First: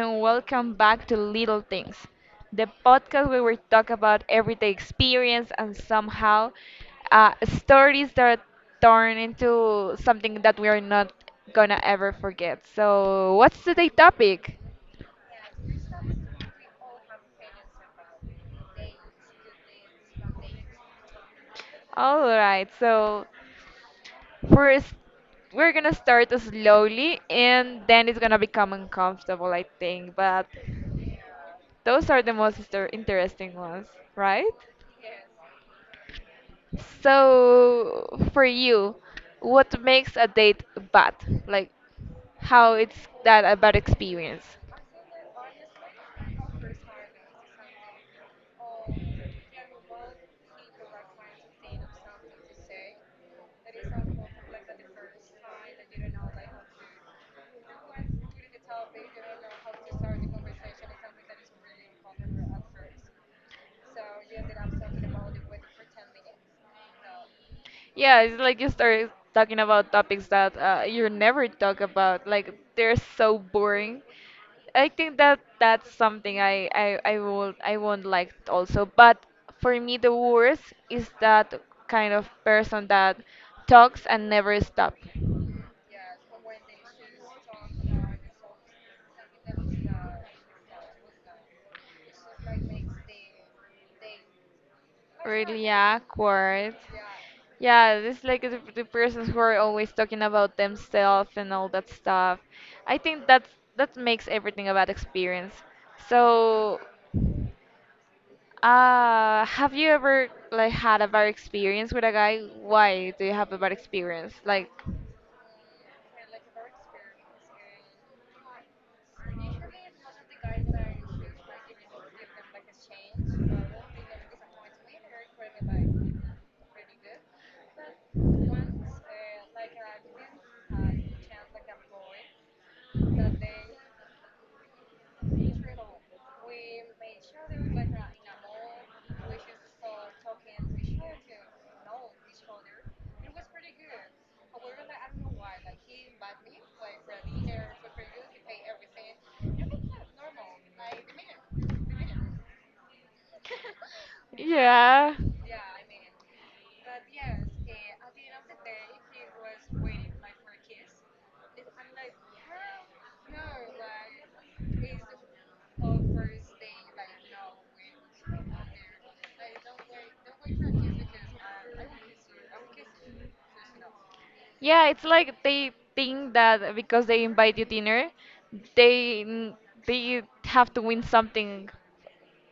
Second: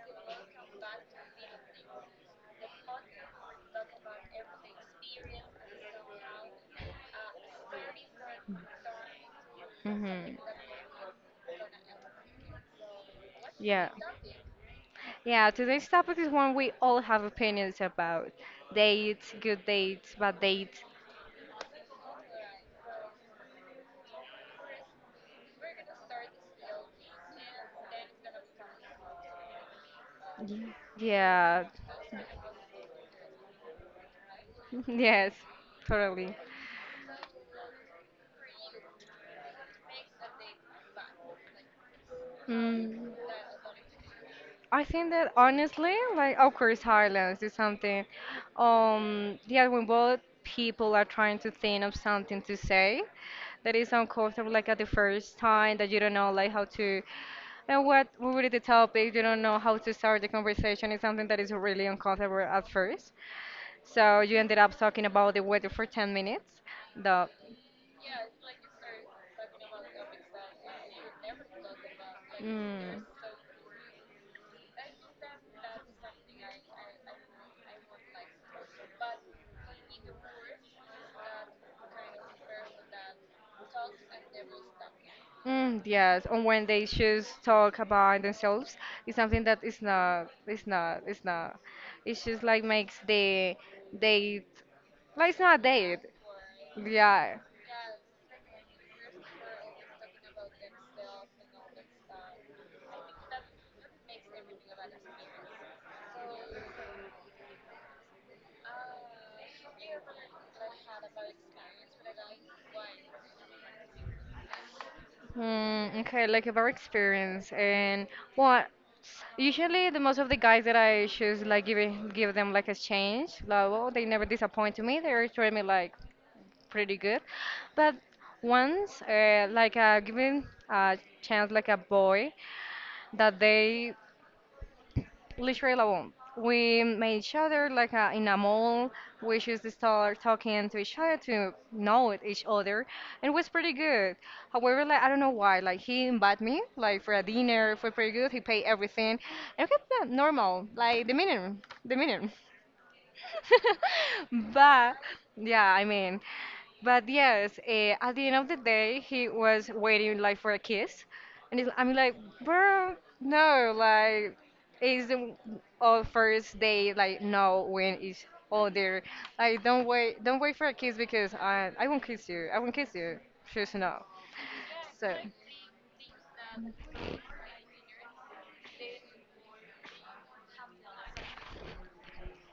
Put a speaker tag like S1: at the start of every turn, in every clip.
S1: and welcome back to Little Things, the podcast where we talk about everyday experience and somehow uh, stories that turn into
S2: Hmm.
S1: something that we are not gonna ever forget. So, what's
S2: Yeah.
S1: today's topic?
S2: Yeah, today's topic is one we all have opinions about. Dates, good dates, bad dates.
S1: All right, so first we're gonna start slowly, and then it's gonna become uncomfortable, I think. But
S2: Yeah.
S1: those are the most interesting ones, right?
S2: Yes, totally.
S1: So, for you, what makes a date bad? Like, how it's
S2: Mm.
S1: that a bad experience?
S2: I think that honestly, like of course Highlands is something yeah, when both people are trying to think of something to say that is uncomfortable, like at the first time that you don't know like how to and what would be the topic, you don't know how to start the conversation is something that is really uncomfortable at first. So you ended up talking about the weather for 10 minutes. The
S1: Yeah, it's like you start talking about topics that you never talk about. Like they're
S2: mm.
S1: so boring. I think that that's something I won't like also. But for me, the worst is that kind of person that talks and never stop.
S2: Mm, yes, and when they just talk about themselves, it's something that is not, it's not. It's just like makes the date, like it's not a
S1: Really
S2: date.
S1: awkward.
S2: Yeah.
S1: Yeah, this like the persons who are always talking about themselves and all that stuff. I think that's that makes everything about experience. So, have you ever like had a bad experience with a guy? Why do you have a bad experience? Like,
S2: Mm, okay, like about experience and what. Usually, the most of the guys that I choose, like giving give them like a change level, they never disappoint me. They always treat me like pretty good. But once, like giving a chance like a boy that they literally alone. We met each other like in a mall. We just start talking to each other to know each other, and it was pretty good. However, like I don't know why, like he invited me like for a dinner. It was pretty good. He paid everything, and it was normal, like the minimum. But
S1: yeah,
S2: yeah, I mean, but yes, at the end of the day, he was waiting like for a kiss, and it's, I'm like, bro, no, like it's the all first day, like no, when it's all there, like don't wait for a kiss because I won't kiss you, just no,
S1: yeah, it's
S2: so
S1: like they think that because they invite you dinner, they n- they have to win something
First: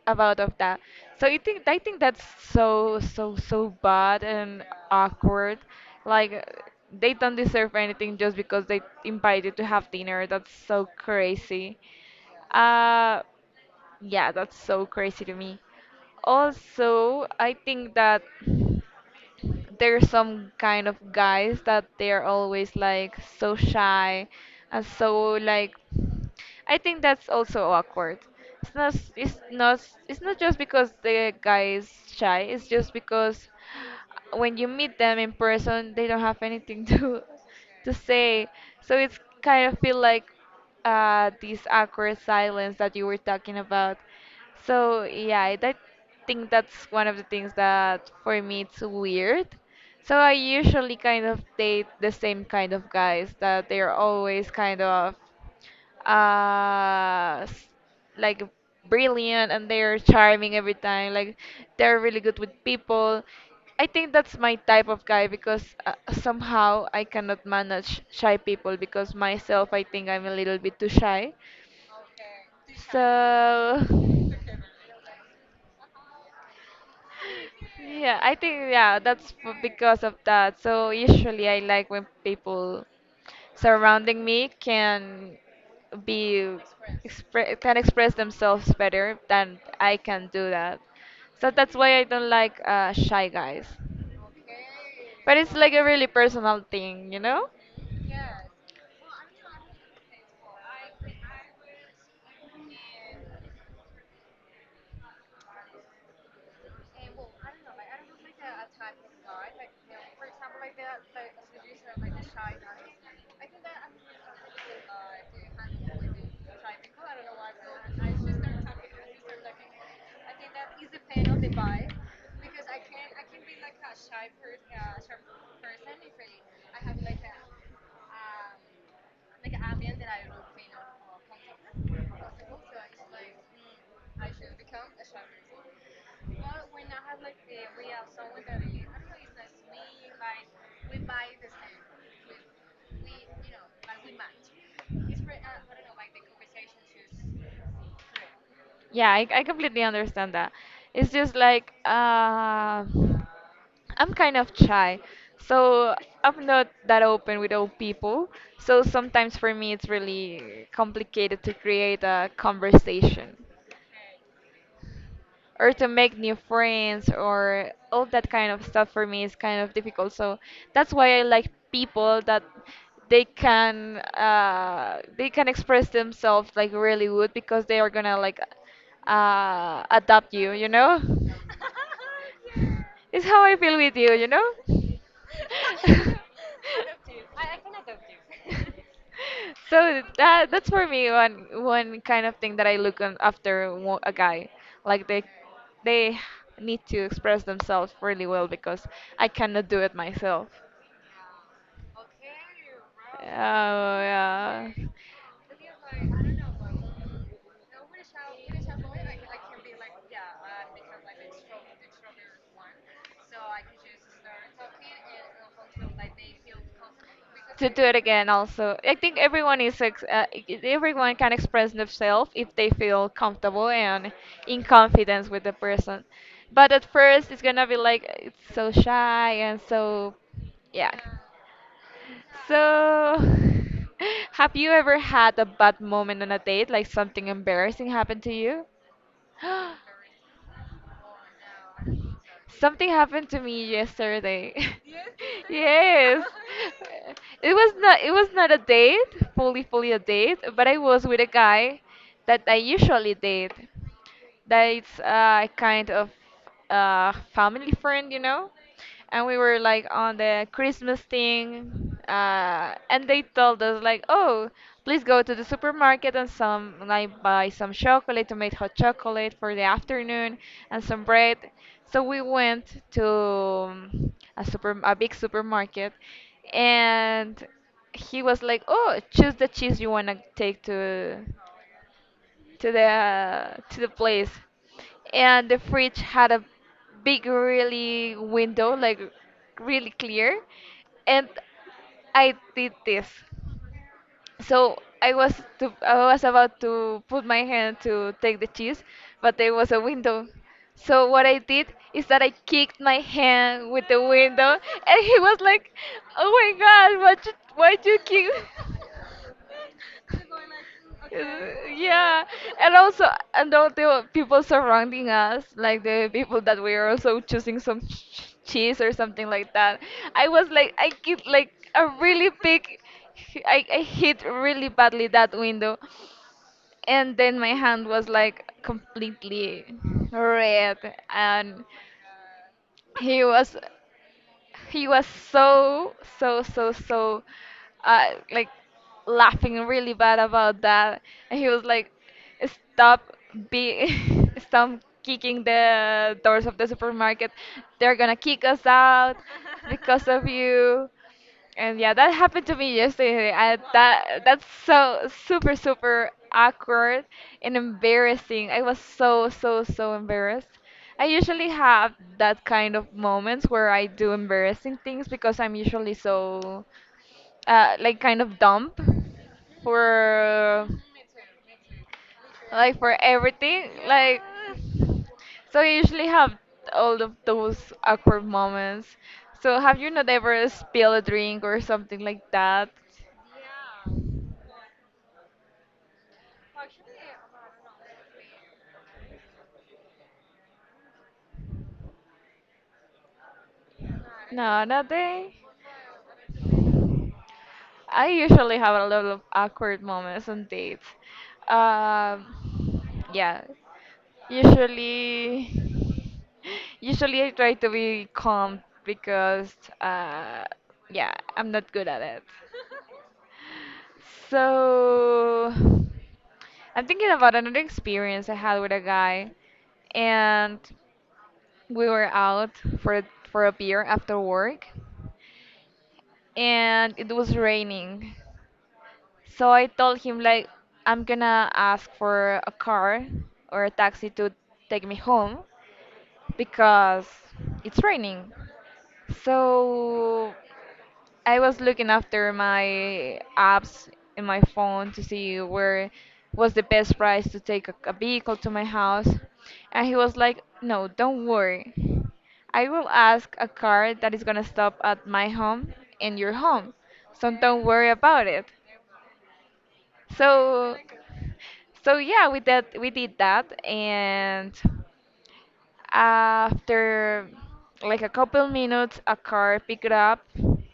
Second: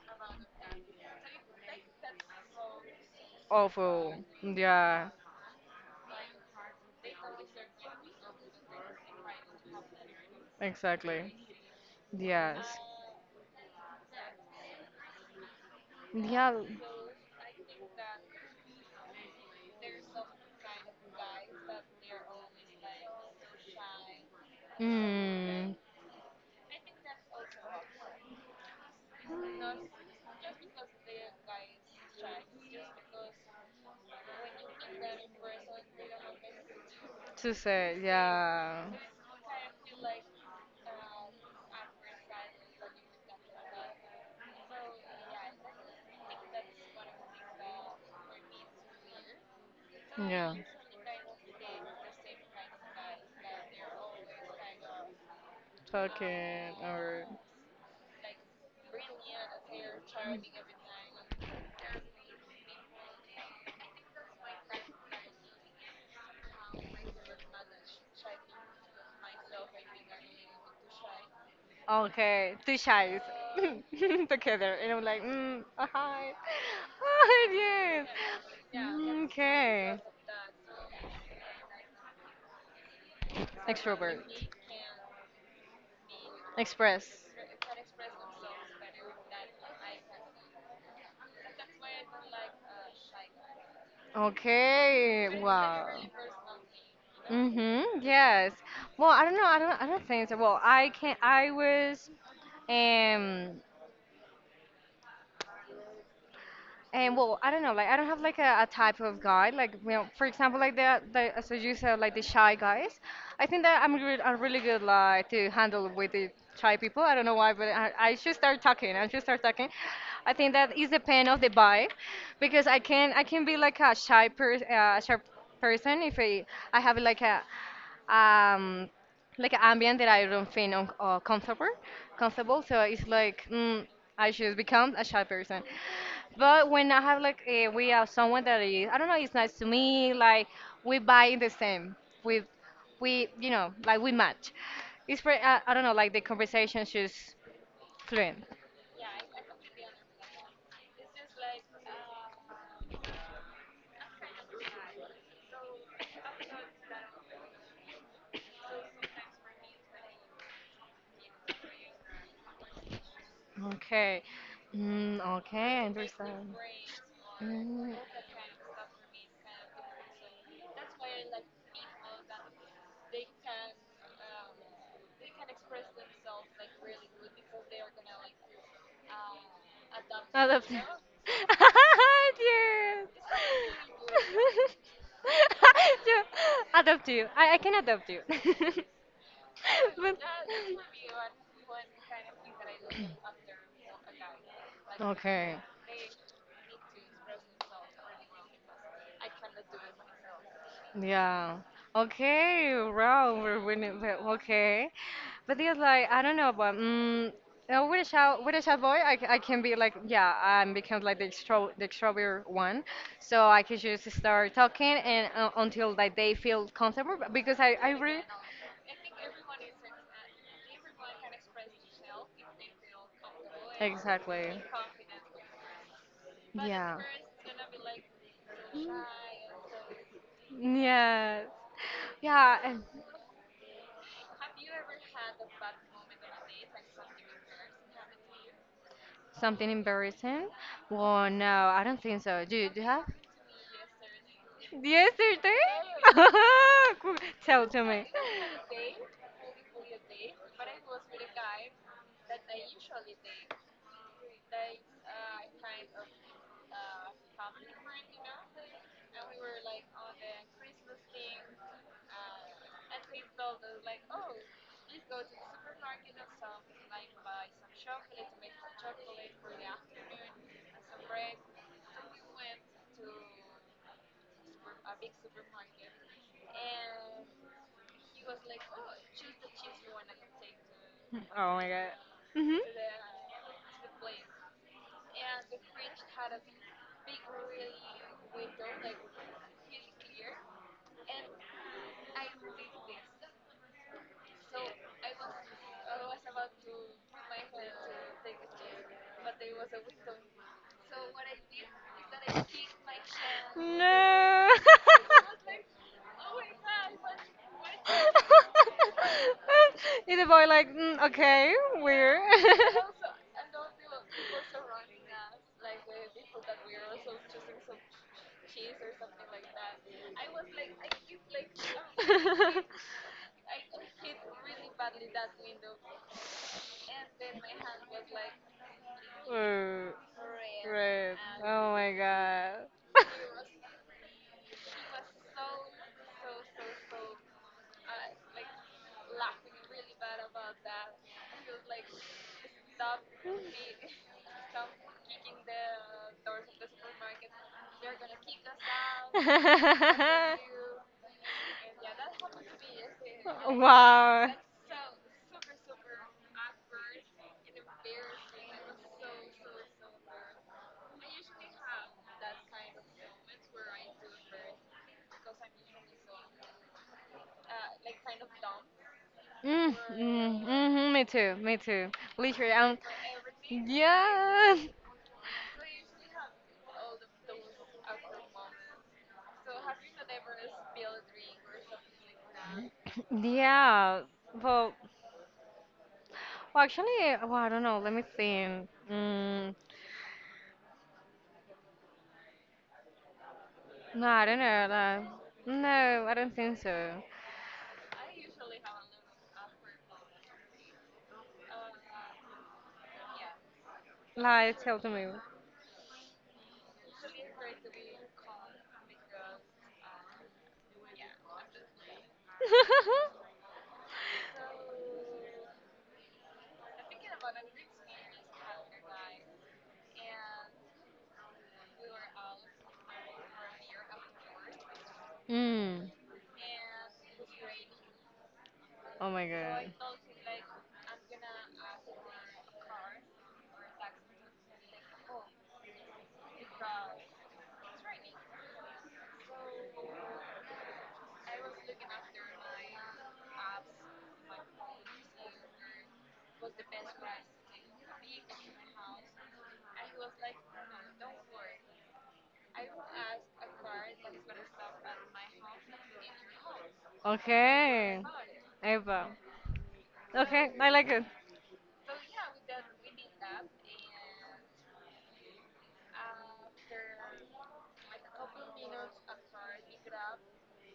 S1: about of that. So I think that's so so so
S2: awful,
S1: bad and
S2: yeah,
S1: awkward. Like they don't deserve anything just because they invited to have dinner. That's so
S2: exactly,
S1: crazy.
S2: yes,
S1: Uh, yeah, that's so crazy to me.
S2: yeah.
S1: Also, I think that there's some kind of guys that they're always like so shy and so
S2: Mm,
S1: like I think that's also awkward. It's not just because the guy is shy, it's just because when you meet them in person they don't have anything
S2: too
S1: to
S2: sad,
S1: say.
S2: yeah.
S1: So it's kind of feel like this awkward silence that you were talking about. So yeah, I think that's one of the things that for me it's weird. So I
S2: Yeah.
S1: usually kind of date the same kind of guys that they're always kind of
S2: Talking or.
S1: uh s- like brilliant and they're charming every time like they're really good with people. I think that's my type of guy because somehow I cannot manage shy people because myself I think I'm a little bit too shy.
S2: Okay, two shies
S1: So
S2: together, and I'm like, mm, oh, hi, oh, yes.
S1: yeah, I think yeah,
S2: Mm,
S1: that's
S2: okay,
S1: because of that. So usually I like when people
S2: extrovert,
S1: surrounding me can be
S2: express.
S1: can express themselves better than I can do that. So that's why I don't like shy guys. But
S2: Okay,
S1: it's like a
S2: wow.
S1: really personal thing, you know?
S2: Mm-hmm. Yes. Well, I don't know. I don't. I don't think so. Well, I can. I was. Um. And well, I don't know, like I don't have like a type of guy. Like you know, for example, like the as you said, like the shy guys. I think that I'm really good like to handle with the shy people. I don't know why, but I should start talking. I think that is the pain of the vibe, because I can be like a shy person if I have like a um like an ambient that I don't feel comfortable. Comfortable, so it's like I should become a shy person. But when I have like we have someone that is I don't know, it's nice to me. Like we buy the same. We you know like we match. It's very I don't know like the conversation is fluent.
S1: Yeah, I completely understand that. It's just like I'm kind of shy, so I'm not that open with old people. So sometimes for me, it's really complicated to create a conversation
S2: Okay. Mm,
S1: or
S2: okay, I
S1: to make new
S2: understand.
S1: friends or
S2: Mm.
S1: all that kind of stuff for me is kind of difficult. So that's why I like people that they can express themselves like really good because they are gonna like adapt
S2: Not
S1: you,
S2: a
S1: you
S2: fan.
S1: know?
S2: Yes.
S1: It's how I feel with you, you know?
S2: Yeah, adopt you. I can adopt you.
S1: So
S2: But
S1: that's for me one kind of thing that I look on after a guy. Like
S2: okay,
S1: they need to express themselves really well because I cannot do it myself.
S2: yeah. Okay,
S1: Oh
S2: wow, we're winning.
S1: wow. Yeah.
S2: Okay, but it's like I don't know, but with a shy boy, I can be like, yeah, I'm become like the extrovert one, so I can just start talking and until like they feel comfortable because
S1: To
S2: I
S1: do
S2: I
S1: it
S2: really
S1: again, also, I think everyone is everyone can express themselves if they feel comfortable and
S2: exactly
S1: in confidence with the person. But at
S2: yeah.
S1: first, it's gonna be like it's so
S2: Mm.
S1: shy and so, yeah.
S2: Yes. Yeah, and
S1: So, have you ever had a bad moment on a date, like something embarrassing happened to you?
S2: something embarrassing? Well, no, I don't think so. Do you
S1: Something
S2: have?
S1: happened to me yesterday.
S2: Yesterday?
S1: Yes.
S2: Cool.
S1: It
S2: Tell
S1: was
S2: to
S1: not
S2: me.
S1: it was not a date, fully fully a date, but I was with a guy that I usually date that it's a kind of family friend, you know. And we were like on the Christmas thing, and they told us like, oh, please go to the supermarket and some like buy some chocolate to make hot chocolate for the afternoon and some bread. So we went to a super a big supermarket, and he was like, "Oh, choose the cheese you wanna take to."
S2: Oh my god. Hmm.
S1: To the to the place and the fridge had a big really window like really clear and I did this, so i was I was about to put my hand to take the cheese, but there was a window. So what I did is that I kicked my hand with the
S2: No.
S1: window, and he was like, "Oh my God, what you, why'd you kick?"
S2: Is the boy like, mm, okay, weird.
S1: yeah, and also and all the people surrounding us like the people that we are also choosing some cheese or something like that, I was like, I get like a really big, I hit really badly that window, and then my hand was like completely
S2: Ooh,
S1: red.
S2: red.
S1: And
S2: Oh my god.
S1: he was he was so so so so like laughing really bad about that. And he was like, stop, be stop kicking the doors of the supermarket, they're gonna kick us out because of you. And yeah, that happened to me yesterday. I, that
S2: Wow.
S1: that's so super super awkward and embarrassing. I was so so so embarrassed. I usually have that kind of moments where I do embarrassing things because I'm usually so like kind of dumb
S2: Mm, mm,
S1: for
S2: mhm, me too. Literally,
S1: like for everything, like
S2: yeah,
S1: so you usually have all of those awkward moments. So have you not ever spilled a drink or something like that?
S2: yeah. Well, well, actually, well, I don't know. Let me think. Mm, no, I don't
S1: No,
S2: know.
S1: not
S2: Like,
S1: they
S2: no, I don't think so.
S1: I usually have a lot of awkward moments on dates. um yeah,
S2: Like, tell to me.
S1: usually usually I try to be calm because uh yeah, I'm not good at it. So I'm thinking about another experience I had with a guy, and we were out for a beer after work,
S2: Mm,
S1: and it was raining.
S2: oh my
S1: So I
S2: God.
S1: told him like, I'm gonna ask for a car or a taxi to take me home because it's raining. So I was looking after my apps in my phone to see where was the best price to take a vehicle to my house. And he was like, no, don't worry. I will ask a car that is going to stop at my home and your home. So don't worry
S2: Okay.
S1: about it.
S2: Eva. Okay, I
S1: So
S2: like it.
S1: so yeah, we did that, and after like a couple minutes, a car picked up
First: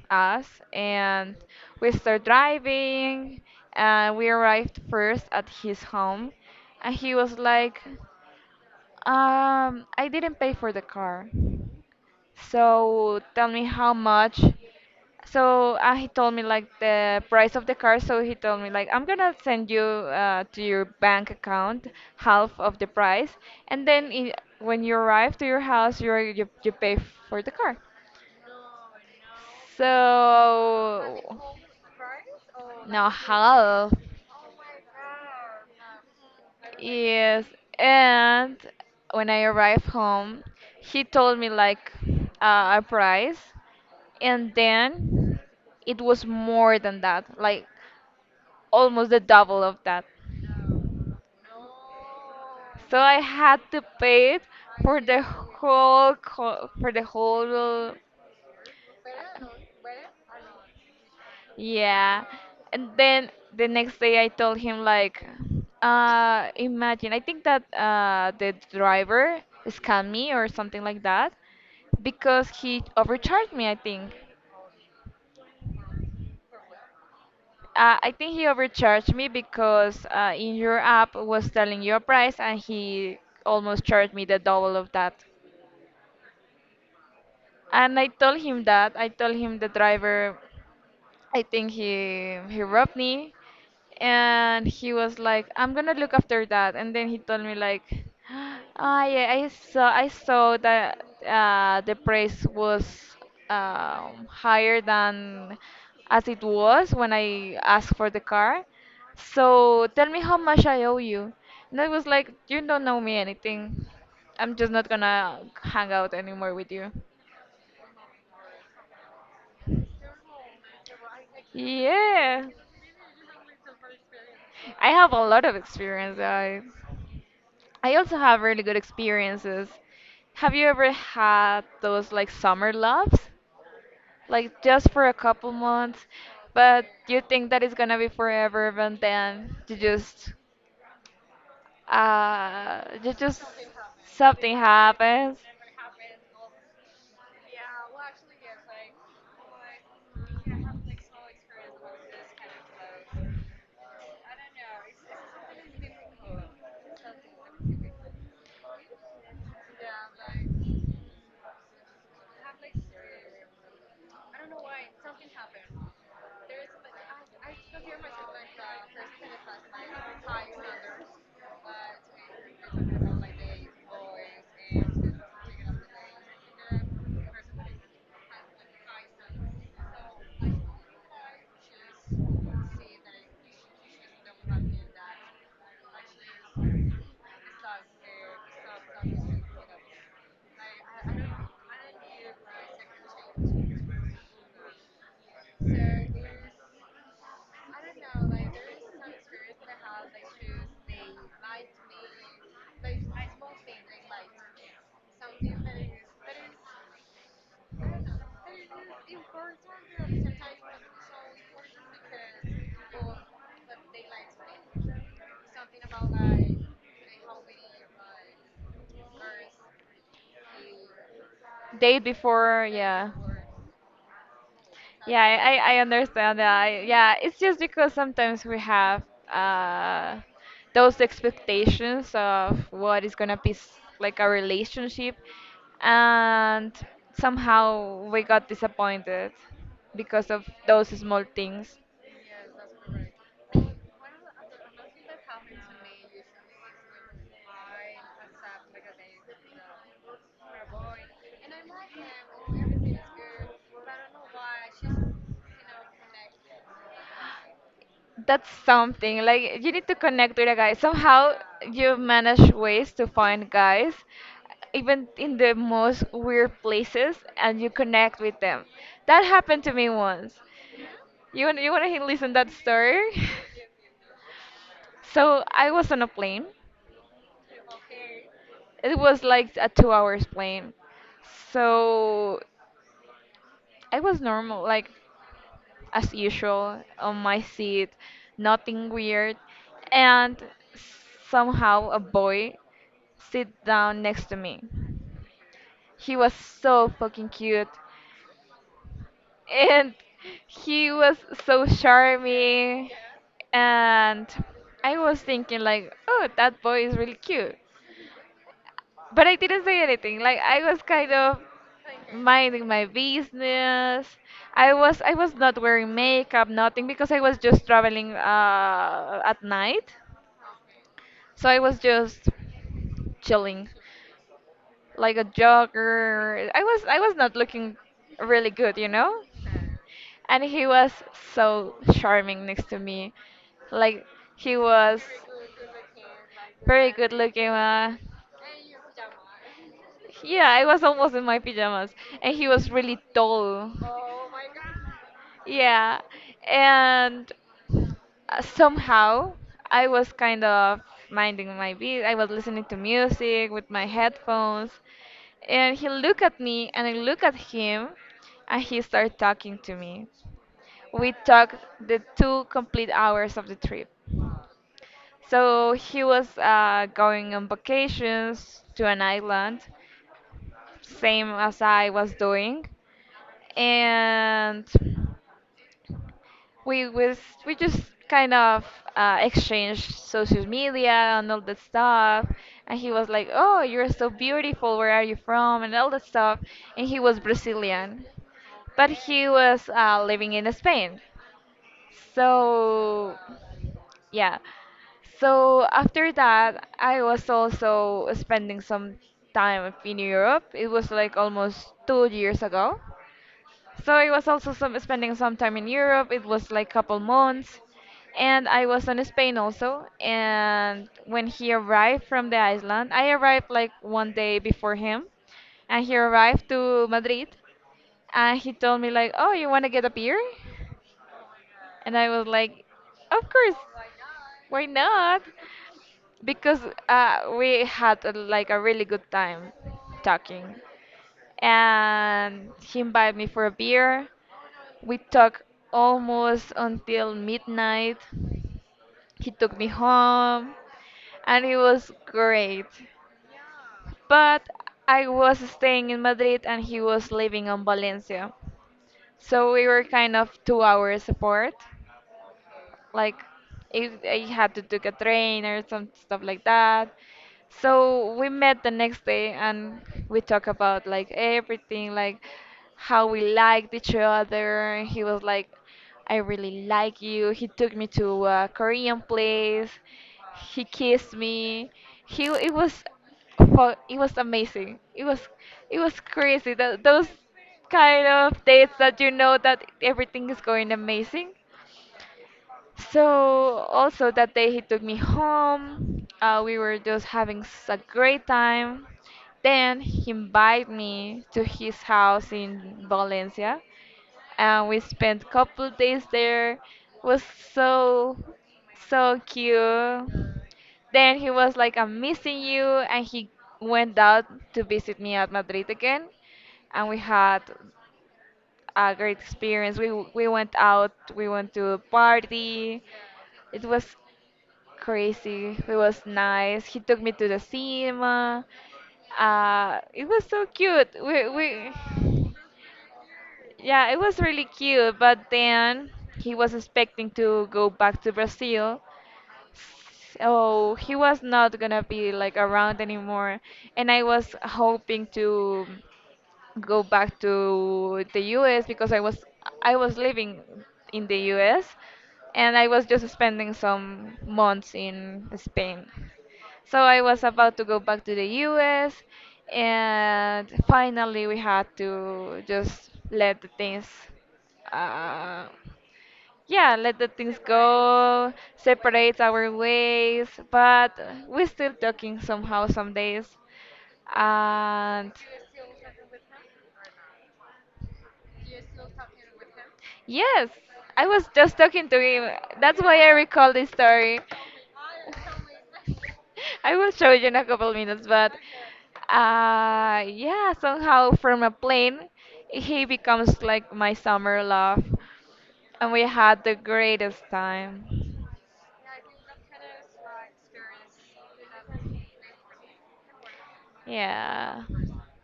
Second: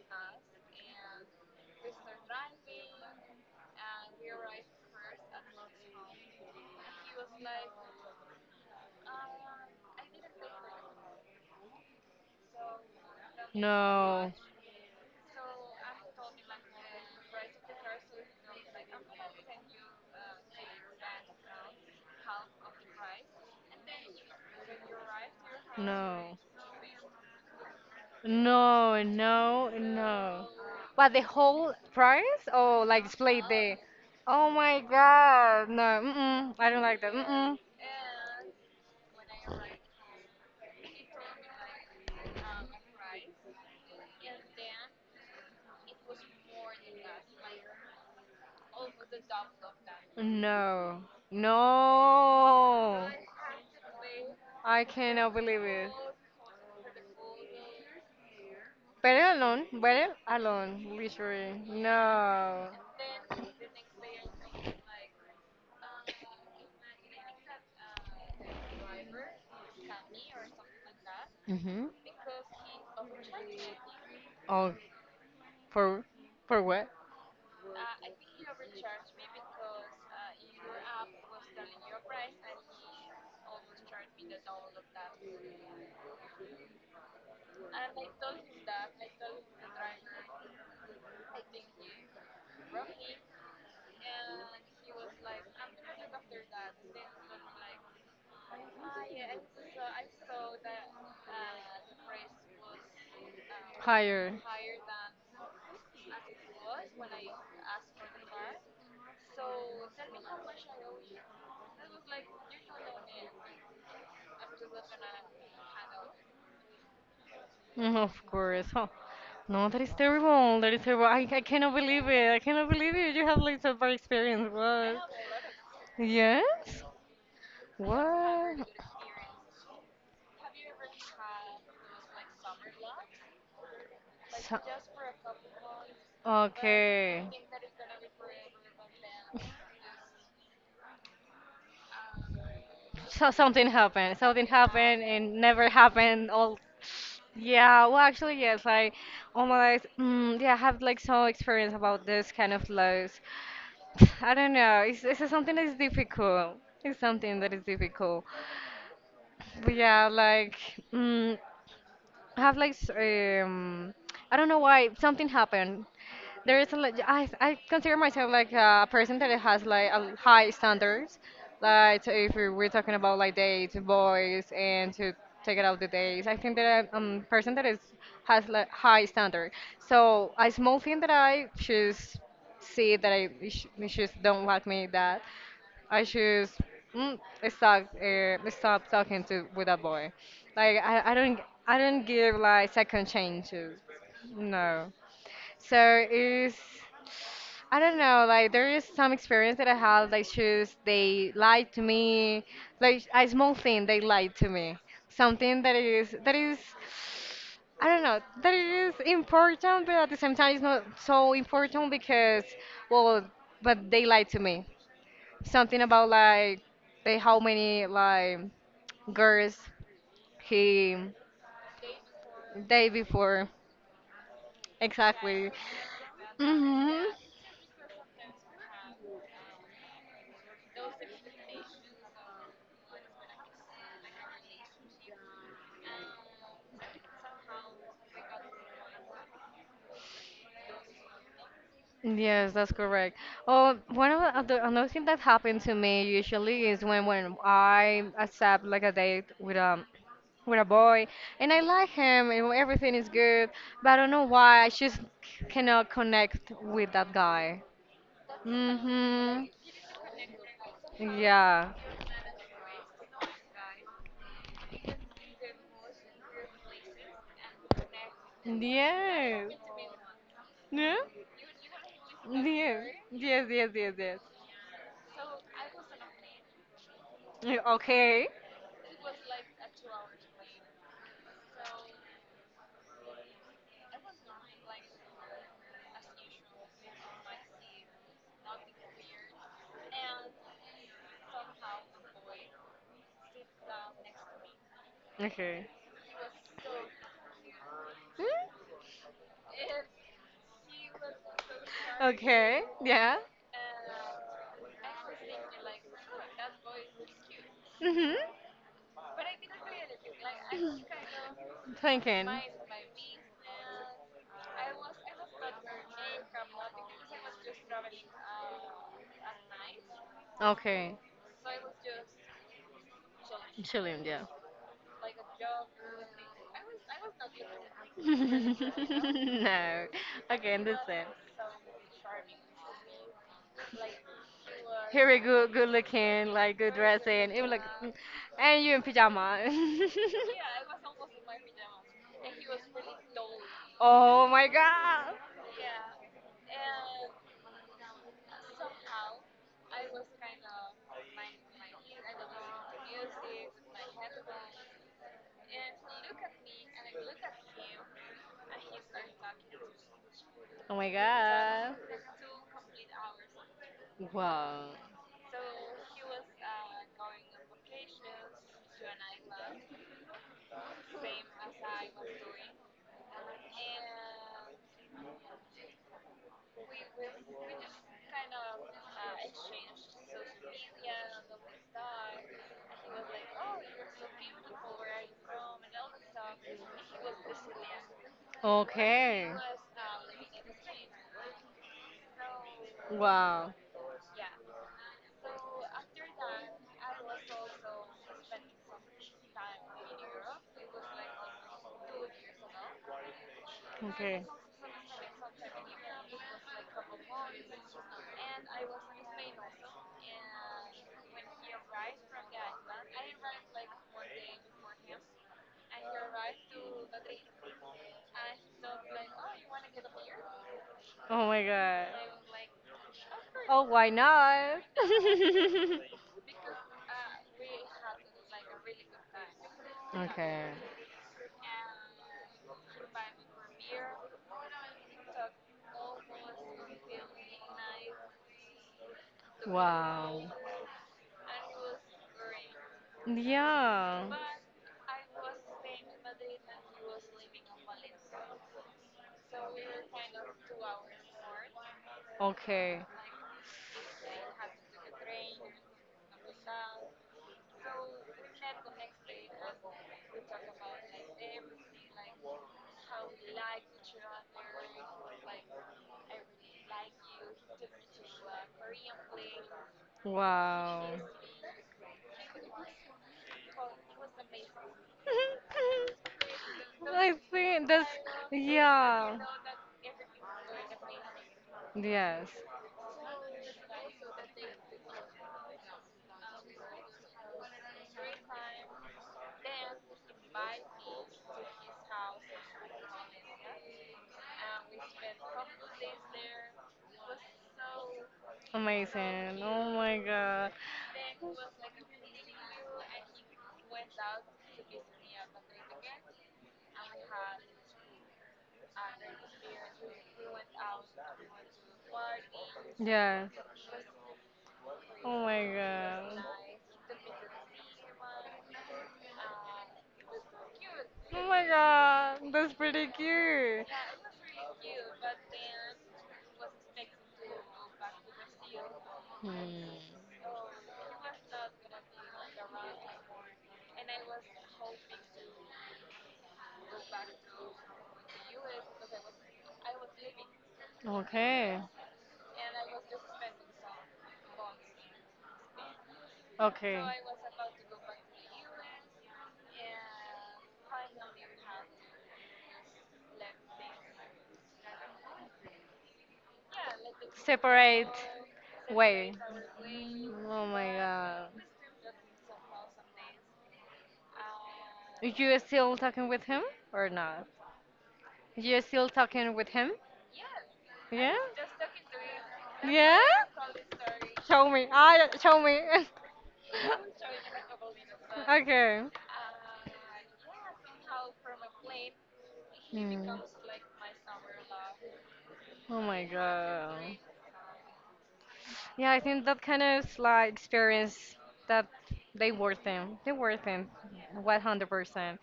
S1: us, and we start driving, and we arrived first at his home, and he was like, I didn't pay for the car. So tell me how
S2: No.
S1: much. So he told me like the price of the car. So he told me like, I'm gonna send you to your bank account half of the price, and then I when you arrive to your house, you
S2: No.
S1: you you pay for the car.
S2: No. But
S1: So
S2: the whole price? Oh,
S1: no,
S2: like split the.
S1: half.
S2: Oh my God. No, mm-mm, I don't like that.
S1: Yes,
S2: Mm-mm.
S1: and when I arrived home, he told me like a price, and then it was more than that, like almost the double of that.
S2: No,
S1: So
S2: no.
S1: I had to pay it
S2: I
S1: for the
S2: cannot believe it.
S1: for the whole,
S2: Better alone, literally.
S1: yeah.
S2: No.
S1: And then the next day I told him like, imagine, I think that the driver scammed me or something like that
S2: Mm-hmm.
S1: because he overcharged me, I think.
S2: Oh, for for what?
S1: I think he overcharged me because in your app was telling you a price and he almost charged me the double of that. And I told him that. I told him the driver. I think he robbed me, and he was like, I'm gonna look after that. And then he told me like, ah, yeah, I saw that the price was
S2: Higher.
S1: higher than as it was when I asked for the car. So tell me how much I owe you. And I was like, you don't know me anything. I'm just not gonna hang out anymore with you.
S2: Mm, of course. Oh, no, that is terrible. That is terrible. I cannot believe it.
S1: Yeah,
S2: You have like so bad experience.
S1: I
S2: What?
S1: have a lot of experience, guys.
S2: Yes?
S1: I also have
S2: What?
S1: really good experiences. Have you ever had those like summer loves? Like,
S2: So-
S1: just for a couple months, but you
S2: okay.
S1: think that it's gonna be forever, but then you just uh you just
S2: Something
S1: something
S2: happened and
S1: happens.
S2: never happened. All yeah. Well, actually, yes. Like, oh my, God, mm, yeah. I have like some experience about this kind of loss. I don't know. It's something that is difficult. It's something that is difficult. But yeah, like. Mm, have like I don't know why something happened. There is a, like I consider myself like a person that has like a high standards. Like if we're talking about like dates, boys, and to take it out the days, I think that I'm a person that is has like high standard. So a small thing that I choose see that I she just don't like me that. I choose mm, stop talking to with a boy. Like I don't give like second chances. No. So it's I don't know, like there is some experience that I had like shoes they lied to me. Like a small thing they lied to me. Something that is I don't know, that is important but at the same time it's not so important because well but they lied to me something about like they how many like girls he
S1: Date before,
S2: day
S1: yeah.
S2: before
S1: Yeah,
S2: exactly.
S1: I understand that. I,
S2: Hmm.
S1: yeah, it's just because sometimes we have uh, those expectations of what is gonna be like a relationship, and somehow we got disappointed because of those small things.
S2: Yes, that's correct. Oh, one of the other another thing that happened to me usually is when I accept like a date with a boy, and I like him and everything is good but I don't know why I just cannot connect with that guy.
S1: That's something,
S2: Mm-hmm.
S1: like, you need to connect with a guy somehow.
S2: Yeah.
S1: You manage ways to find guys even in the most weird places and you connect with them. That
S2: Yes.
S1: happened to me once.
S2: No?
S1: You want to listen that
S2: Yes.
S1: story?
S2: Yes.
S1: so I was on a plane,
S2: Eh, okay.
S1: it was like a 2 hours plane, so I was normal like as usual on my seat, nothing weird, and somehow a boy sit down next to me.
S2: Okay.
S1: He was so fucking cute,
S2: Hmm?
S1: and he was so
S2: Okay.
S1: charming,
S2: Yeah.
S1: and I was thinking like, oh, that boy is really cute.
S2: Mm-hmm.
S1: But I didn't say anything. Like I was kind of
S2: Thinking.
S1: minding my business. I was not wearing makeup, nothing, because I was just traveling at night.
S2: Okay.
S1: So I was just chilling,
S2: Chilling, yeah.
S1: like a jogger. I was not looking really good.
S2: No.
S1: And
S2: Okay,
S1: he was
S2: understand.
S1: so charming next to me, like he was
S2: Very good, good looking, like good
S1: very good
S2: dressing. It
S1: looking
S2: was like, mm,
S1: man.
S2: and you in pajama.
S1: Yeah, I was almost in my pajamas, and he was really tall.
S2: Oh my god.
S1: Yeah, and somehow I was kind of minding my beat. I was listening to music with my headphones, and he looked at me, and I looked at him, and he started talking to me.
S2: Oh my
S1: We talked
S2: god.
S1: the 2 complete hours of the trip.
S2: Wow.
S1: So he was going on vacations to an island, same as I was doing, and we was we just kind of exchanged social media and all that stuff. And he was like, "Oh, you're so beautiful. Where are you from?" and all that stuff. And he was Brazilian, but he
S2: Okay.
S1: was living in Spain. So,
S2: Wow.
S1: yeah. So after that, I was also spending some time in Europe. It was like almost 2 years ago. So I
S2: Okay.
S1: was also spending some time in Europe. It was like couple months, and I was in Spain also. And when he arrived from the island, I arrived like 1 day before him, and he arrived to Madrid, and he told me like, "Oh, you want to get a beer?"
S2: Oh my god.
S1: And I was like, of course,
S2: Oh, why not?
S1: why not? Because we had like a really good time
S2: Okay.
S1: talking. And he invited me for a beer. We talked almost until midnight. He took me
S2: Wow.
S1: home and it was great.
S2: Yeah.
S1: But I was staying in Madrid and he was living on Valencia. So we were kind of 2 hours apart.
S2: Okay.
S1: Like if I had to take a train or some stuff like that. So we met the next day and we talked about like everything, like how we liked each other. He was like, I really like you. He took me to a Korean place. He
S2: Wow.
S1: kissed me. He it was fu- It was amazing. It was crazy. Tho- those
S2: I think that's
S1: kind of dates that you
S2: yeah.
S1: know that everything is going amazing.
S2: Yes.
S1: So also that day he took me home. We were just having a great time. Then he invited me to his house in Valencia, and we spent a couple days there. It was so so
S2: Amazing. Oh my
S1: cute.
S2: god.
S1: Then he was like, "I'm missing you," and he went out to visit me at Madrid again, and we had a great experience. We went out, we went to a party.
S2: Yes.
S1: It was
S2: Oh my
S1: crazy. It was
S2: god.
S1: nice. He took me to the cinema. It was so cute.
S2: Oh my god. That's pretty cute.
S1: Yeah, it was really cute. But then he was expecting to go back to Brazil.
S2: Hmm.
S1: So he was not gonna be like around anymore. And I was hoping to go back to the US because I was living in the
S2: Okay.
S1: US and I was just spending some months in Spain. So
S2: Okay.
S1: I was about to go back to the US and finally we had to just let the things uh, yeah, let the things
S2: Separate
S1: go,
S2: way.
S1: separate our ways,
S2: Oh my
S1: but
S2: god.
S1: we're still talking somehow some days. And
S2: You still talking with him or not? You still talking with him?
S1: yes, I
S2: Yeah?
S1: was just talking to him. That's
S2: Yeah?
S1: why I recall this story.
S2: Show me. Ah, show me.
S1: I will show you in a couple minutes, but
S2: Okay.
S1: yeah, somehow from a plane, he
S2: Mm.
S1: becomes like my summer love,
S2: Oh
S1: and we
S2: my
S1: had the
S2: god.
S1: greatest time.
S2: Yeah, I think that kind of like experience that they worth it. They worth it,
S1: Yeah,
S2: 100%.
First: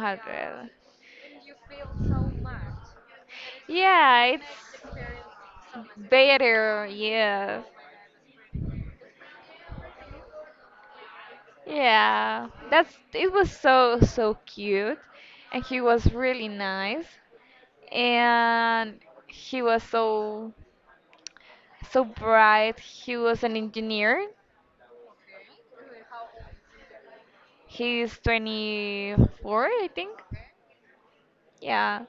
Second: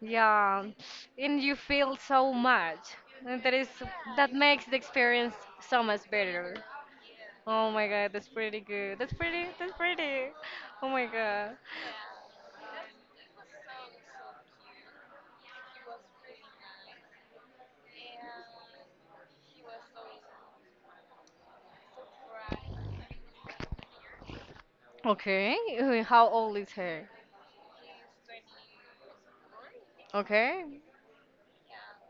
S2: Yeah, and you feel so much, and that is that
S1: Yeah, it's
S2: makes the experience so much better.
S1: better. Yeah.
S2: Oh my God, that's pretty good. That's pretty. That's pretty. Oh my God.
S1: Yeah. That's it was so so cute and he was really nice and he was so so bright. He was an engineer.
S2: Okay, how old is her?
S1: He's 24, I think.
S2: Okay.
S1: Yeah.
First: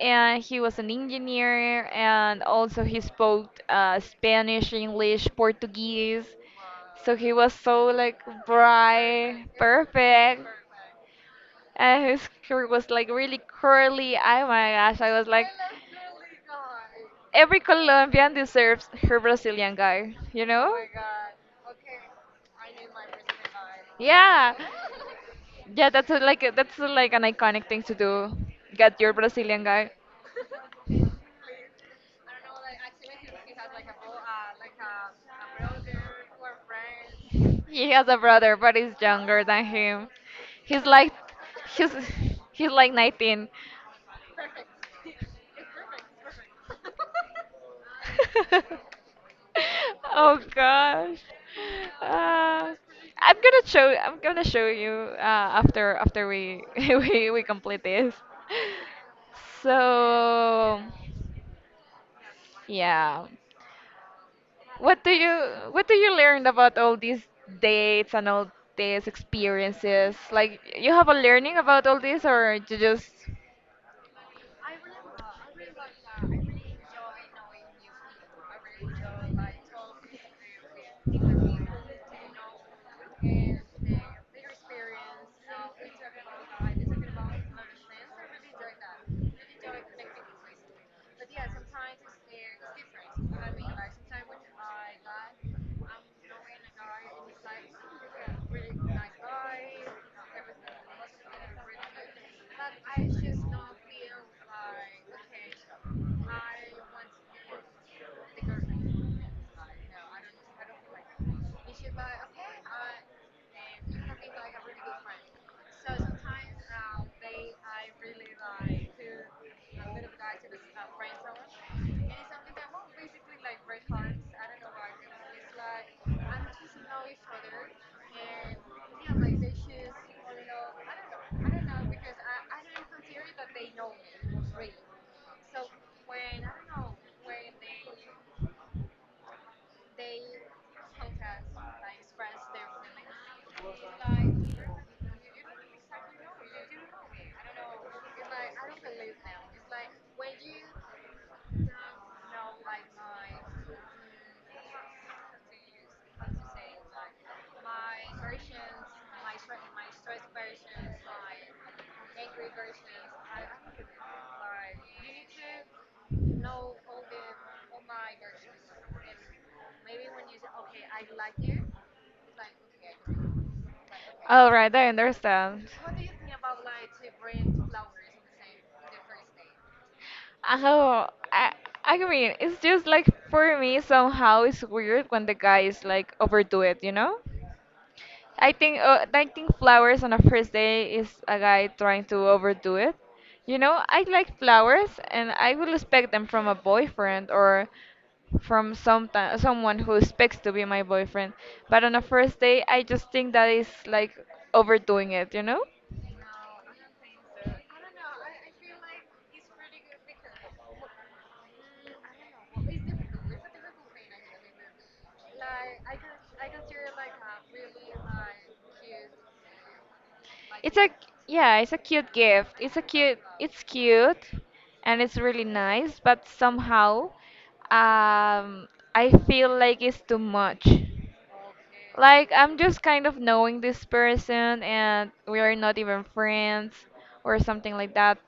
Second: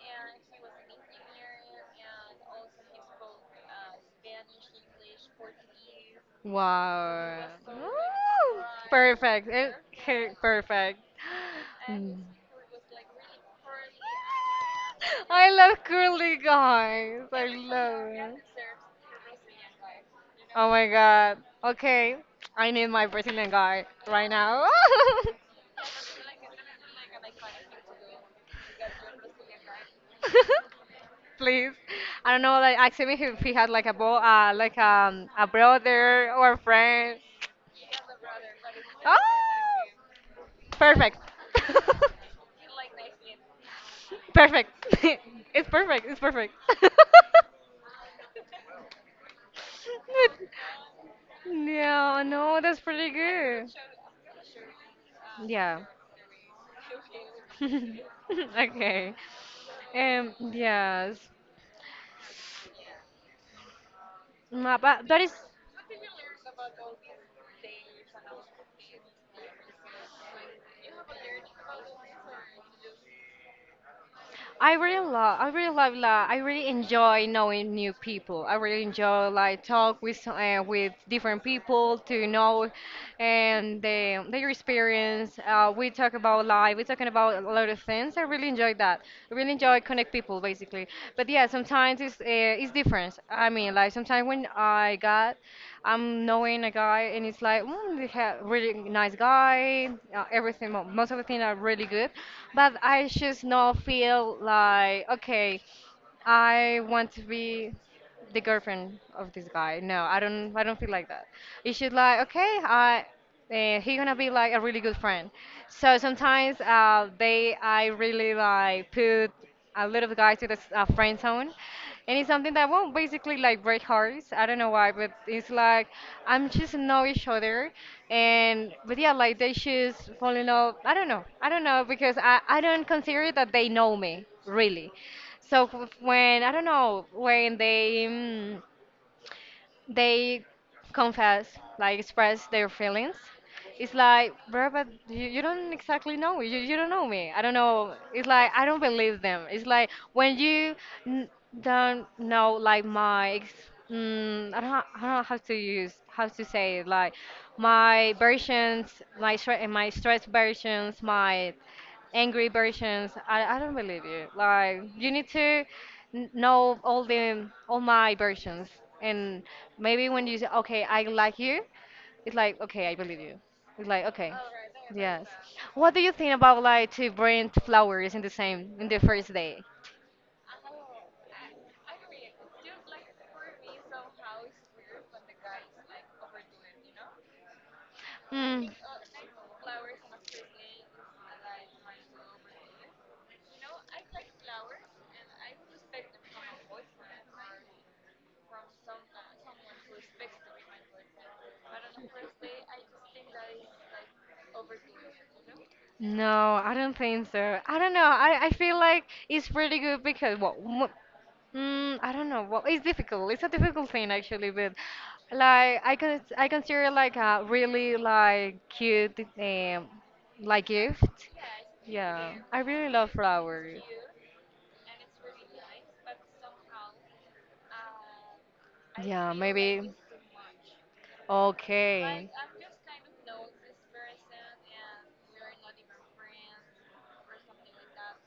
S1: And he was an engineer and also he spoke Spanish, English, Portuguese. So he
S2: Wow.
S1: was so like
S2: Ooh,
S1: bright,
S2: perfect.
S1: perfect,
S2: Perfect.
S1: and
S2: Mm.
S1: his hair was like really curly. Oh my gosh, I was like,
S2: I love curly guys. I
S1: every
S2: love
S1: Colombian
S2: it.
S1: deserves her Brazilian guy, you
S2: Oh
S1: know?
S2: my god. Okay, I need my Brazilian guy right
S1: Yeah,
S2: now.
S1: yeah, that's a, like an iconic thing to do. Get your Brazilian guy.
S2: Please. I don't know, like ask him if he had like a bo like a brother or a friend.
S1: He has a brother, but he's
S2: Oh,
S1: younger than him. He's like,
S2: perfect.
S1: he's he's like 19.
S2: Perfect. It's perfect.
S1: Oh
S2: But
S1: gosh.
S2: yeah, no, that's pretty
S1: I'm gonna
S2: good.
S1: show you
S2: Yeah.
S1: after we we complete this.
S2: Okay.
S1: So
S2: Yes.
S1: yeah. What
S2: But
S1: do
S2: that is,
S1: you what do you learn about all these dates and all these experiences? Like you have a learning about all this or you just
S2: I really enjoy knowing new people. I really enjoy like talk with different people to know and their experience. We talk about life. We're talking about a lot of things. I really enjoy that. I really enjoy connect perfect people basically. But yeah, sometimes it's different. I mean, like sometimes when I got, I'm knowing a guy and it's like, mm, they have really nice guy, everything, most of the things are really good, but I just not feel like okay, I want to be the girlfriend of this guy. No, I don't. I don't feel like that. You should like, okay, I, he gonna be like a really good friend. So sometimes I really like put a little guy to the friend zone, and it's something that won't basically like break hearts. I don't know why, but it's like I'm just know each other, and but yeah, like they just fall in love. I don't know because I don't consider that they know me really. So when I don't know when they they confess like express their feelings, it's like bro, but you don't exactly know me. You don't know me. I don't know. It's like I don't believe them. It's like when you n don't know, like, my ex, I don't know how to say it, like my versions, my stress versions, my angry versions. I don't believe you. Like, you need to know all my versions, and maybe when you say okay, I like you, it's like okay, I believe you. It's like okay,
S1: all right, I
S2: yes.
S1: understand.
S2: What do you think about, like, to bring flowers in the same in the first day?
S1: Oh, I, I mean, it's just like for me somehow it's weird when the guy is like overdo it, you know?
S2: Mm.
S1: I think flowers on a first day is a guy trying to overdo it. You know, I like flowers and I will expect them from a boyfriend or from someone who expects to be my boyfriend. But on a first day, I just think that is like overdoing it, you know?
S2: No, I don't think so. I don't know. I feel like it's pretty good because, well, I don't know. Well, it's difficult. It's a difficult thing actually, but like I consider, like, a really like cute
S1: Like
S2: like
S1: It's a
S2: gift.
S1: Yeah, it's a cute
S2: Yeah,
S1: gift.
S2: I really love
S1: It's
S2: flowers.
S1: cute and it's really nice, but somehow um I
S2: Yeah,
S1: feel like
S2: maybe.
S1: it's too much.
S2: Okay.
S1: Like I'm just kind of knowing this person and we are not even friends or something like that.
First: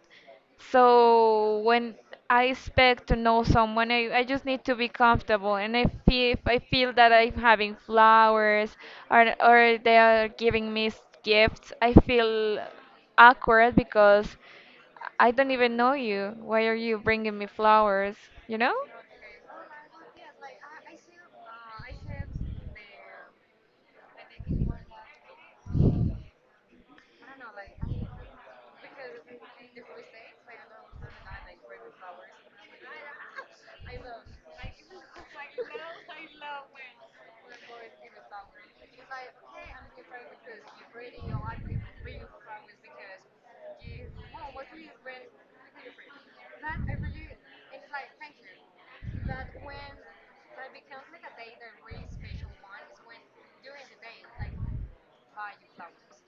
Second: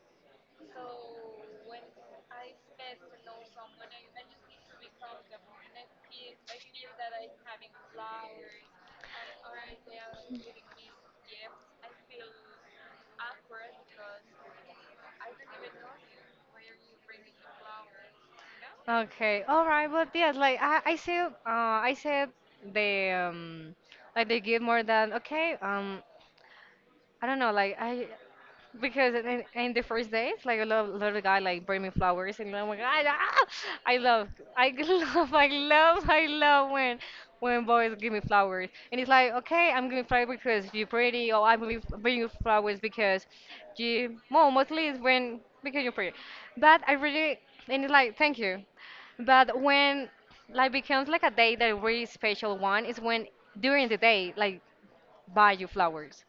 S1: So when I expect to know someone, I just need to be comfortable. And if I feel that I'm having flowers or they are giving me gifts, I feel awkward because I don't even know you. Why are you bringing me flowers? You know?
S2: Know? Okay, all right, but yes, like I said, they, like they give more than okay. I don't know, like I, because in the first days, like a love little guy like bring me flowers and I'm like, I, ah, yeah." I love I love I love I love when boys give me flowers, and it's like, okay, I'm giving flowers because you're pretty, or I believe bring you flowers because you, well, mostly it's when because you're pretty, but I really, and it's like thank you, but when like becomes like a day that really special one is when during the day like buy you flowers,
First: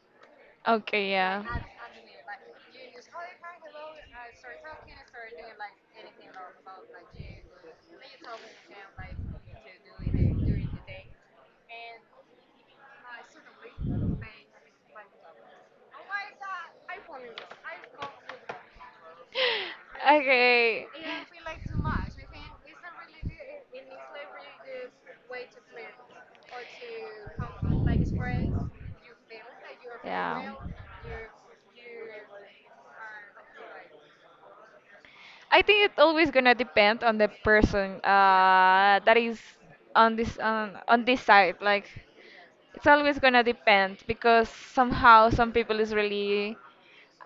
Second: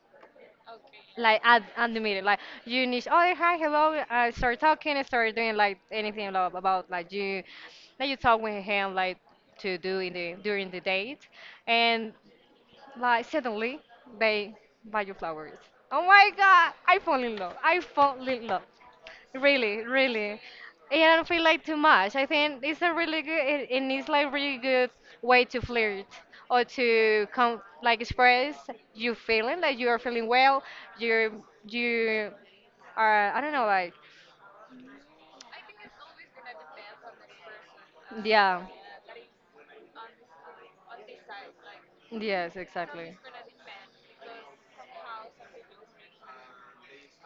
S1: Okay,
S2: like
S1: yeah.
S2: at the meeting, like you need, oh, hi, hello, I start talking and start doing like anything about, about like you, that you talk with him, like to do in the during the date, and like suddenly they buy you flowers. Oh my God, I fall in love. I fall in love. Really, really.
S1: Okay.
S2: And I don't feel like too much. I think it's a really good and it's like really good way to flirt, or to come like express you feeling, like you are feeling well. You are, I don't
S1: Yeah.
S2: know, like,
S1: I think it's always gonna depend on the person
S2: yeah.
S1: that is on this side. Like
S2: Yes,
S1: it's
S2: exactly.
S1: always gonna depend because somehow some people is really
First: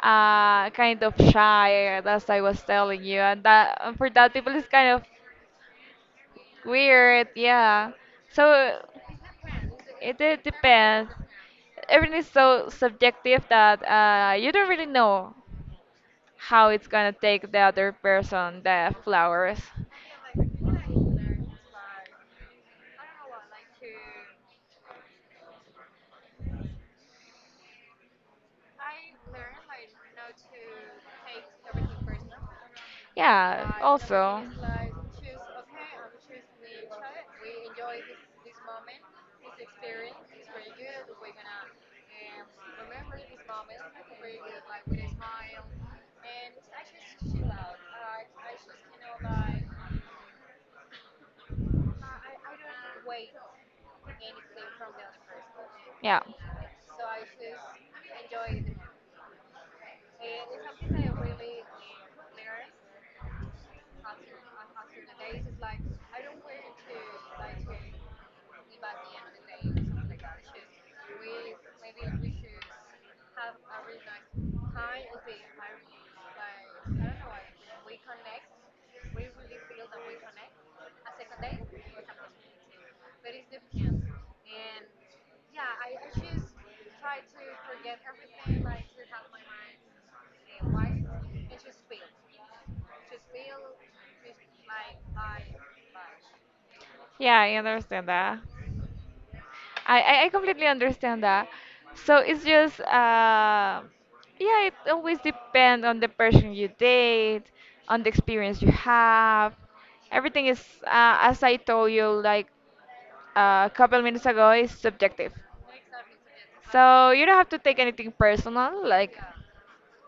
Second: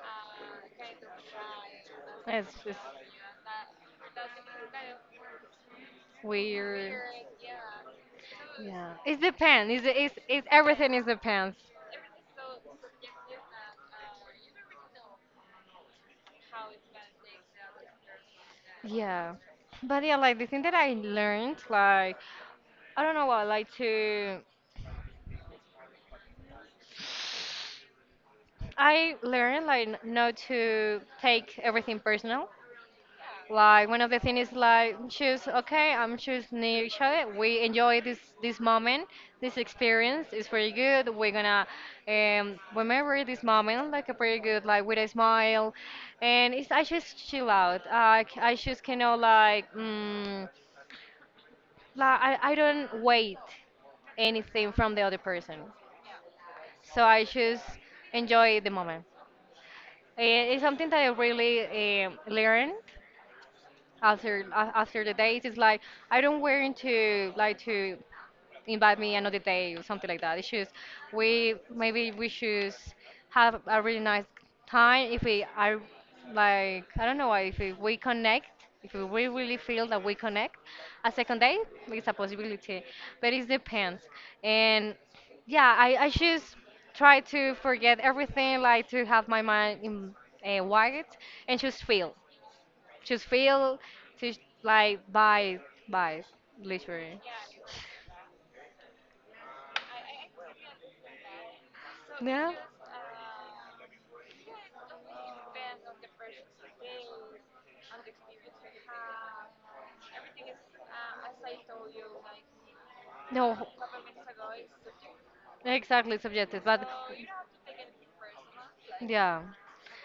S1: kind of shy, as I
S2: It's
S1: was
S2: just
S1: telling you, and that and for that people is kind of
S2: weird.
S1: weird. Yeah, so
S2: Yeah. It depends. It's, it's,
S1: it
S2: it's everything is
S1: depends.
S2: depends.
S1: Everything is so subjective that you don't really know how it's gonna take the other person the
S2: Yeah.
S1: flowers.
S2: But yeah, like the thing that I learned, like, I don't know what, like to I learned like not to take everything personal.
S1: Yeah,
S2: Like one of the
S1: also.
S2: things is like, choose okay, I'm choose near each other. We enjoy this moment, this experience is pretty good. We're gonna, remember this moment like a pretty good, like, with a smile, and it's, I just chill out. I just cannot like, like I don't wait anything from the other person,
S1: Yeah,
S2: so I just enjoy the moment. It's something that I really learned after after the days. It's like, I don't want to like to invite me another day or something like that, it's just, we maybe we should have a really nice time if we are, like, I don't know, if we connect, if we really feel that we connect, a second day is a possibility, but it depends. And yeah, I just try to forget everything, like to have my mind in white, and just feel, just feel, she's like buy, buy, literally.
S1: yeah, I understand that. I completely understand that. So it's
S2: Yeah.
S1: just, yeah, it always depends on the person you date, on the experience you have. Everything is, as I told you, like
S2: No.
S1: a couple minutes ago, is subjective.
S2: Exactly subjective, but
S1: So you don't have to take anything personal. Like
S2: yeah,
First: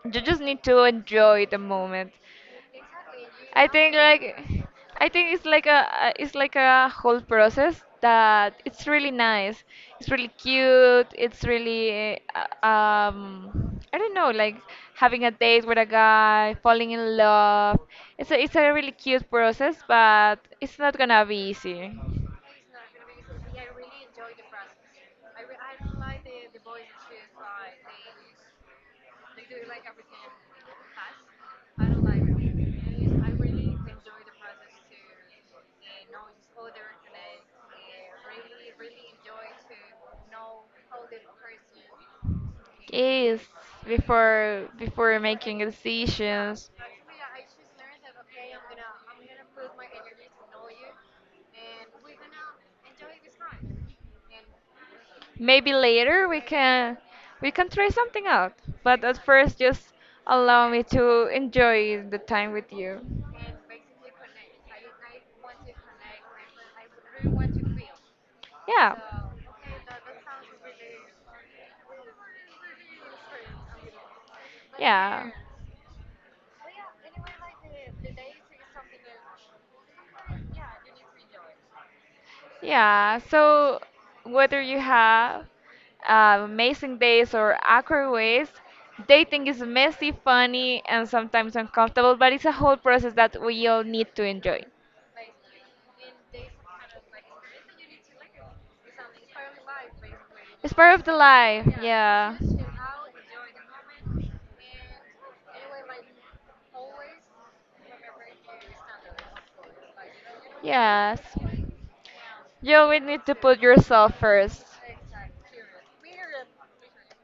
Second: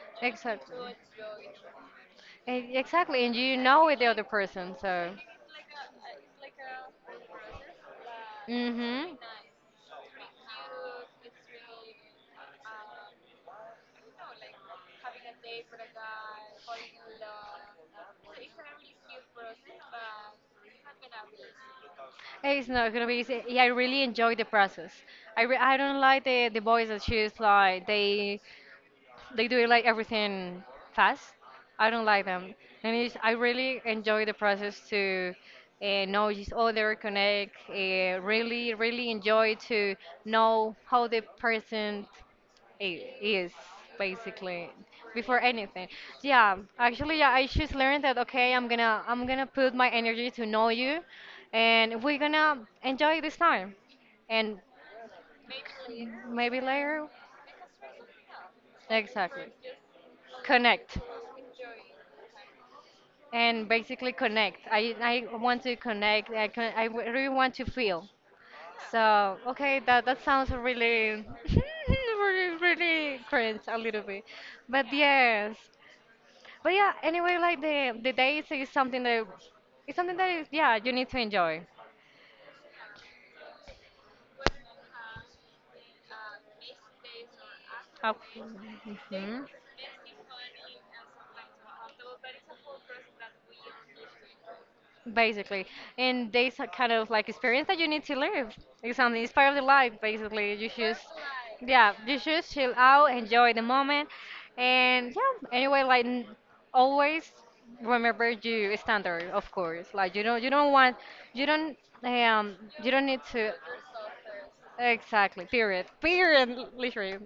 S1: you just need
S2: exactly.
S1: to enjoy the moment.
S2: Exactly, and you
S1: I
S2: know
S1: think
S2: with the
S1: like
S2: other person,
S1: I
S2: so.
S1: think it's like a whole process that it's really
S2: Mhm.
S1: nice. It's really cute. It's really I don't know like having a date with a guy, falling in love. It's a really cute process, but it's not gonna be easy.
S2: It's not gonna be easy. Yeah, I really enjoy the process. I don't like the boys that choose like they do it like everything fast. I don't like them, and it's, I really enjoy the process to, know each other, connect, really, really enjoy to know how the person
S1: Is
S2: is, basically
S1: before
S2: before
S1: making
S2: anything. Yeah,
S1: decisions,
S2: actually, yeah, I just learned that, okay, I'm gonna put my energy to know you, and we're gonna enjoy this time, and
S1: maybe later we
S2: maybe
S1: can
S2: later,
S1: try something out. But at
S2: exactly,
S1: first, just allow me
S2: connect,
S1: to enjoy the time with you.
S2: and basically connect. I want to connect. I really want to feel.
S1: Yeah.
S2: So okay, that sounds really, really, really cringe a little bit, but
S1: Yeah.
S2: yes, but yeah. Anyway, like the days is something that, it's something that is, yeah, you need to enjoy.
S1: Yeah, so whether you have amazing days or
S2: Uh,
S1: awkward ways,
S2: mhm.
S1: dating is messy, funny, and sometimes uncomfortable, but it's a whole process that we all need to enjoy.
S2: Basically, and there's a kind of like experience that you need to live. It's on, it's part of the life, basically. You
S1: It's part
S2: just,
S1: of the life,
S2: yeah, you
S1: yeah.
S2: just chill out, enjoy the moment, and yeah. Anyway, like, always remember your standard, of course. Like, you don't want,
S1: Yes.
S2: you don't, um,
S1: You
S2: you
S1: always
S2: don't need
S1: need to
S2: to,
S1: put yourself first.
S2: exactly. Period. Period. Literally.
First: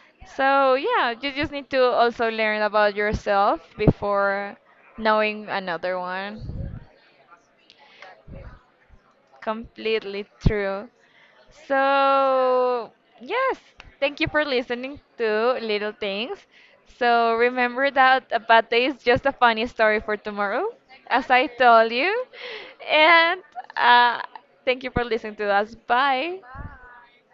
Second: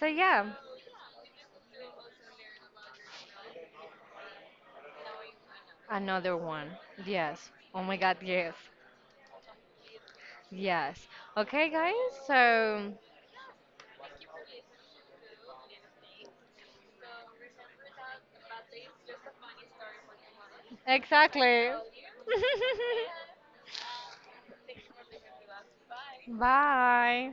S2: So yeah,
S1: So yeah, you just need to also learn about yourself before knowing another
S2: another
S1: one.
S2: one. Yes. Oh my God. Yes.
S1: Completely true.
S2: Yes. Okay, guys.
S1: So
S2: So.
S1: yes, thank you for listening to Little Things. So remember that a bad day is just a funny story for tomorrow, as I
S2: Exactly.
S1: told you. And uh, thank you for listening to us. Bye.
S2: Bye.